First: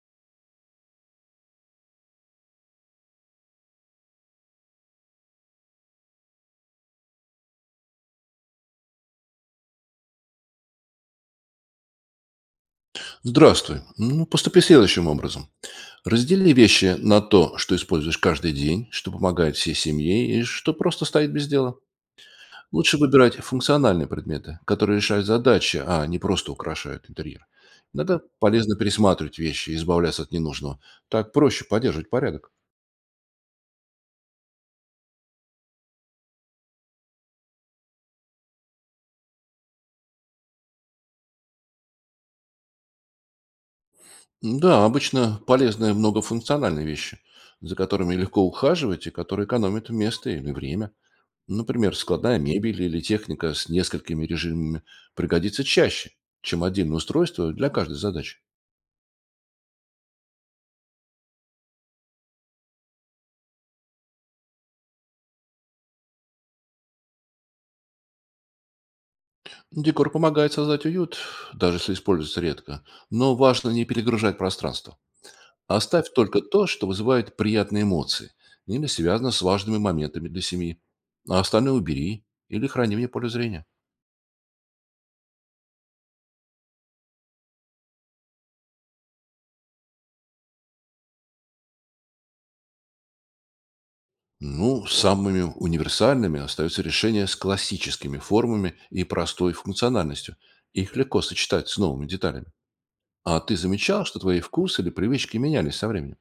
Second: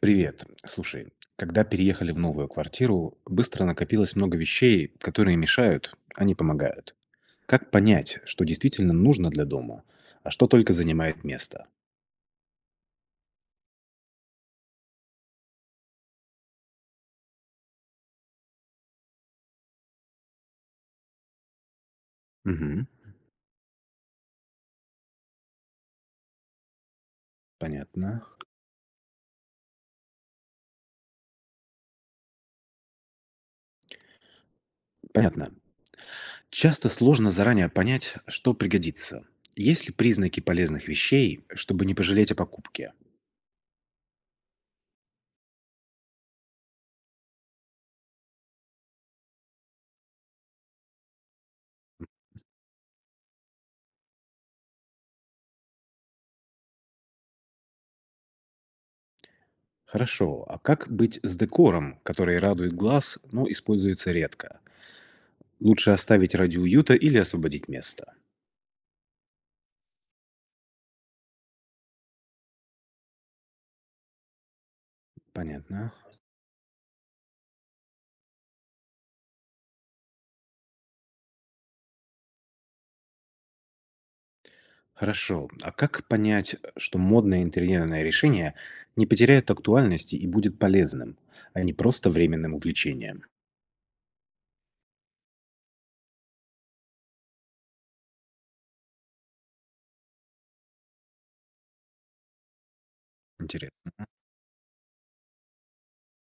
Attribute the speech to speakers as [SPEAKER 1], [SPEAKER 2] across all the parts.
[SPEAKER 1] Привет. Слушай, когда переехали в новую квартиру, быстро накопилось много вещей, которые мешают, а не помогают. Как понять, что действительно нужно для дома, а что только занимает место?
[SPEAKER 2] Здравствуй. Ну, Поступи следующим образом. Раздели вещи на то, что используешь каждый день, что помогает всей семье и что просто стоит без дела.
[SPEAKER 1] Мгм.
[SPEAKER 2] Лучше выбирать функциональные предметы, которые решают задачи, а не просто украшают интерьер.
[SPEAKER 1] Понятно.
[SPEAKER 2] Иногда полезно пересматривать вещи и избавляться от ненужного. Так проще поддерживать порядок.
[SPEAKER 1] Понятно. Часто сложно заранее понять, что пригодится. Есть ли признаки полезных вещей, чтобы не пожалеть о покупке?
[SPEAKER 2] Да, обычно полезны многофункциональные вещи, за которыми легко ухаживать и которые экономят место или время. Например, складная мебель или техника с несколькими режимами пригодится чаще, чем отдельное устройство для каждой задачи.
[SPEAKER 1] Хорошо, а как быть с декором, который радует глаз, но используется редко? Лучше оставить ради уюта или освободить место?
[SPEAKER 2] Декор помогает создать уют, даже если используется редко, но важно не перегружать пространство.
[SPEAKER 1] Понятно.
[SPEAKER 2] Оставь только то, что вызывает приятные эмоции или связано с важными моментами для семьи, а остальное убери или храни вне поля зрения.
[SPEAKER 1] Хорошо. А как понять, что модное интерьерное решение не потеряет актуальности и будет полезным, а не просто временным увлечением?
[SPEAKER 2] Ну, Самыми универсальными остаются решения с классическими формами и простой функциональностью. Их легко сочетать с новыми деталями. А ты
[SPEAKER 1] Интересно.
[SPEAKER 2] замечал, что твои вкусы или привычки менялись со временем?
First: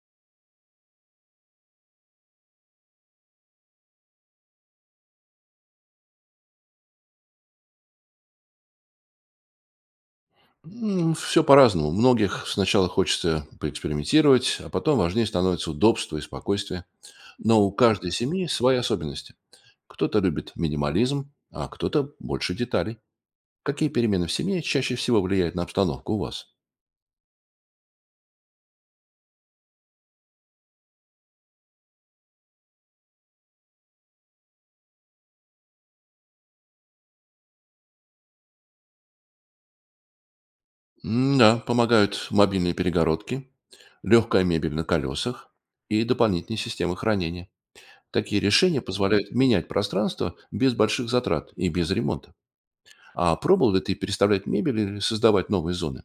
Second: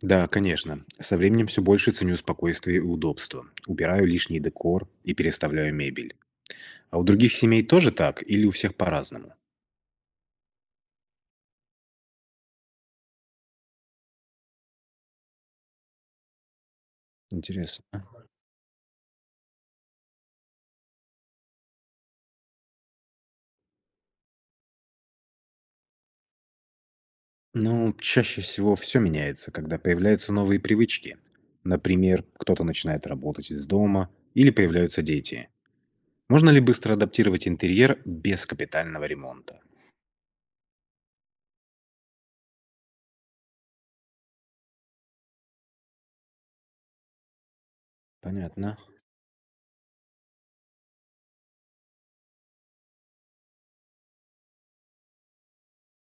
[SPEAKER 1] Да, конечно. Со временем все больше ценю спокойствие и удобство. Убираю лишний декор и переставляю мебель. А у других семей тоже так или у всех по-разному?
[SPEAKER 2] Все по-разному. Многих сначала хочется поэкспериментировать, а потом важнее становится удобство и спокойствие. Но у
[SPEAKER 1] Интересно.
[SPEAKER 2] каждой семьи свои особенности. Кто-то любит минимализм, а кто-то больше деталей. Какие перемены в семье чаще всего влияют на обстановку у вас?
[SPEAKER 1] Ну, Чаще всего все меняется, когда появляются новые привычки. Например, кто-то начинает работать из дома или появляются дети. Можно ли быстро адаптировать интерьер без капитального ремонта?
[SPEAKER 2] Да, помогают мобильные перегородки, легкая мебель на колесах и дополнительные системы хранения. Такие
[SPEAKER 1] Понятно.
[SPEAKER 2] решения позволяют менять пространство без больших затрат и без ремонта. А пробовал ли ты переставлять мебель или создавать новые зоны?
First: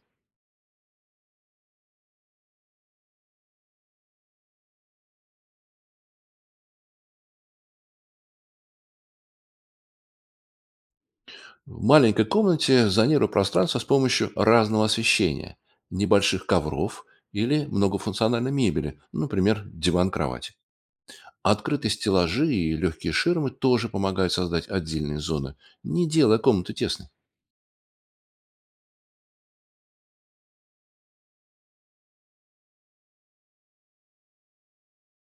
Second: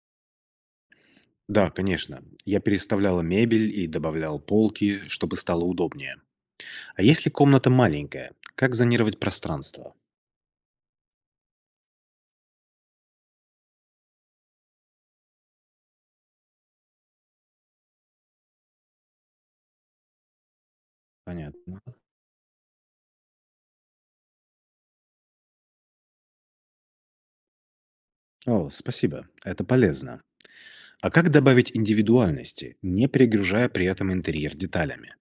[SPEAKER 1] Да, конечно. Я переставляла мебель и добавлял полки, чтобы стало удобнее. А если комната маленькая, как зонировать пространство?
[SPEAKER 2] В маленькой комнате зонирую пространство с помощью разного освещения, небольших ковров или многофункциональной мебели, например, диван-кровать.
[SPEAKER 1] Понятно.
[SPEAKER 2] Открытые стеллажи и легкие ширмы тоже помогают создать отдельные зоны, не делая комнаты тесной.
[SPEAKER 1] О, спасибо. Это полезно. А как добавить индивидуальности, не перегружая при этом интерьер деталями?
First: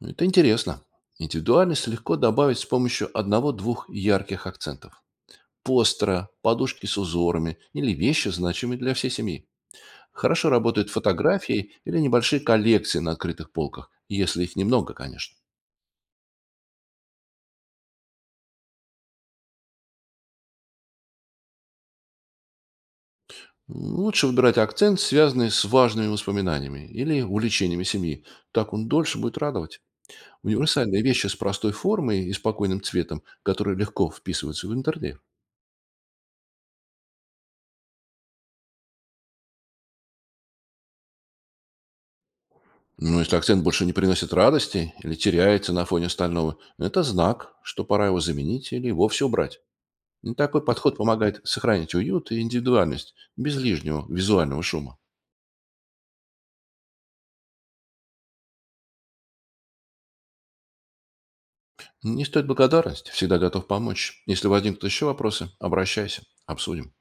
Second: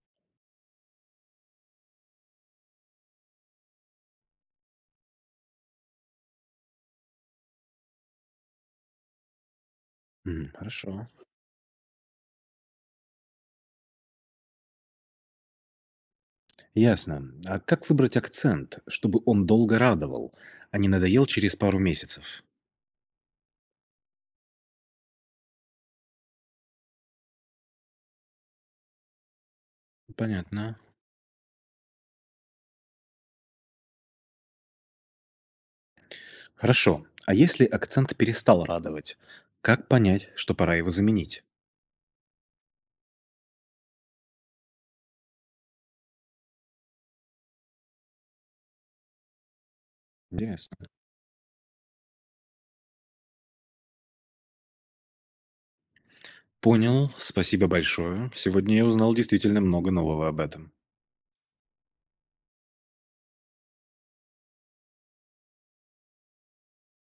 [SPEAKER 2] Это интересно. Индивидуальность легко добавить с помощью одного-двух ярких акцентов. Постера, подушки с узорами или вещи, значимые для всей семьи. Хорошо работают
[SPEAKER 1] Хорошо.
[SPEAKER 2] фотографии или небольшие коллекции на открытых полках, если их немного, конечно.
[SPEAKER 1] Ясно. А как выбрать акцент, чтобы он долго радовал, а не надоел через пару месяцев?
[SPEAKER 2] Лучше выбирать акцент, связанный с важными воспоминаниями или увлечениями семьи. Так он дольше будет радовать.
[SPEAKER 1] Понятно.
[SPEAKER 2] Универсальные вещи с простой формой и спокойным цветом, которые легко вписываются в интерьер.
[SPEAKER 1] Хорошо. А если акцент перестал радовать, как понять, что пора его заменить?
[SPEAKER 2] Но если акцент больше не приносит радости или теряется на фоне остального, это знак, что пора его заменить или вовсе убрать. Такой
[SPEAKER 1] Интересно.
[SPEAKER 2] подход помогает сохранить уют и индивидуальность без лишнего визуального шума.
[SPEAKER 1] Понял. Спасибо большое. Сегодня я узнал действительно много нового об этом.
[SPEAKER 2] Не стоит благодарность, всегда готов помочь. Если возникнут еще вопросы, обращайся, обсудим.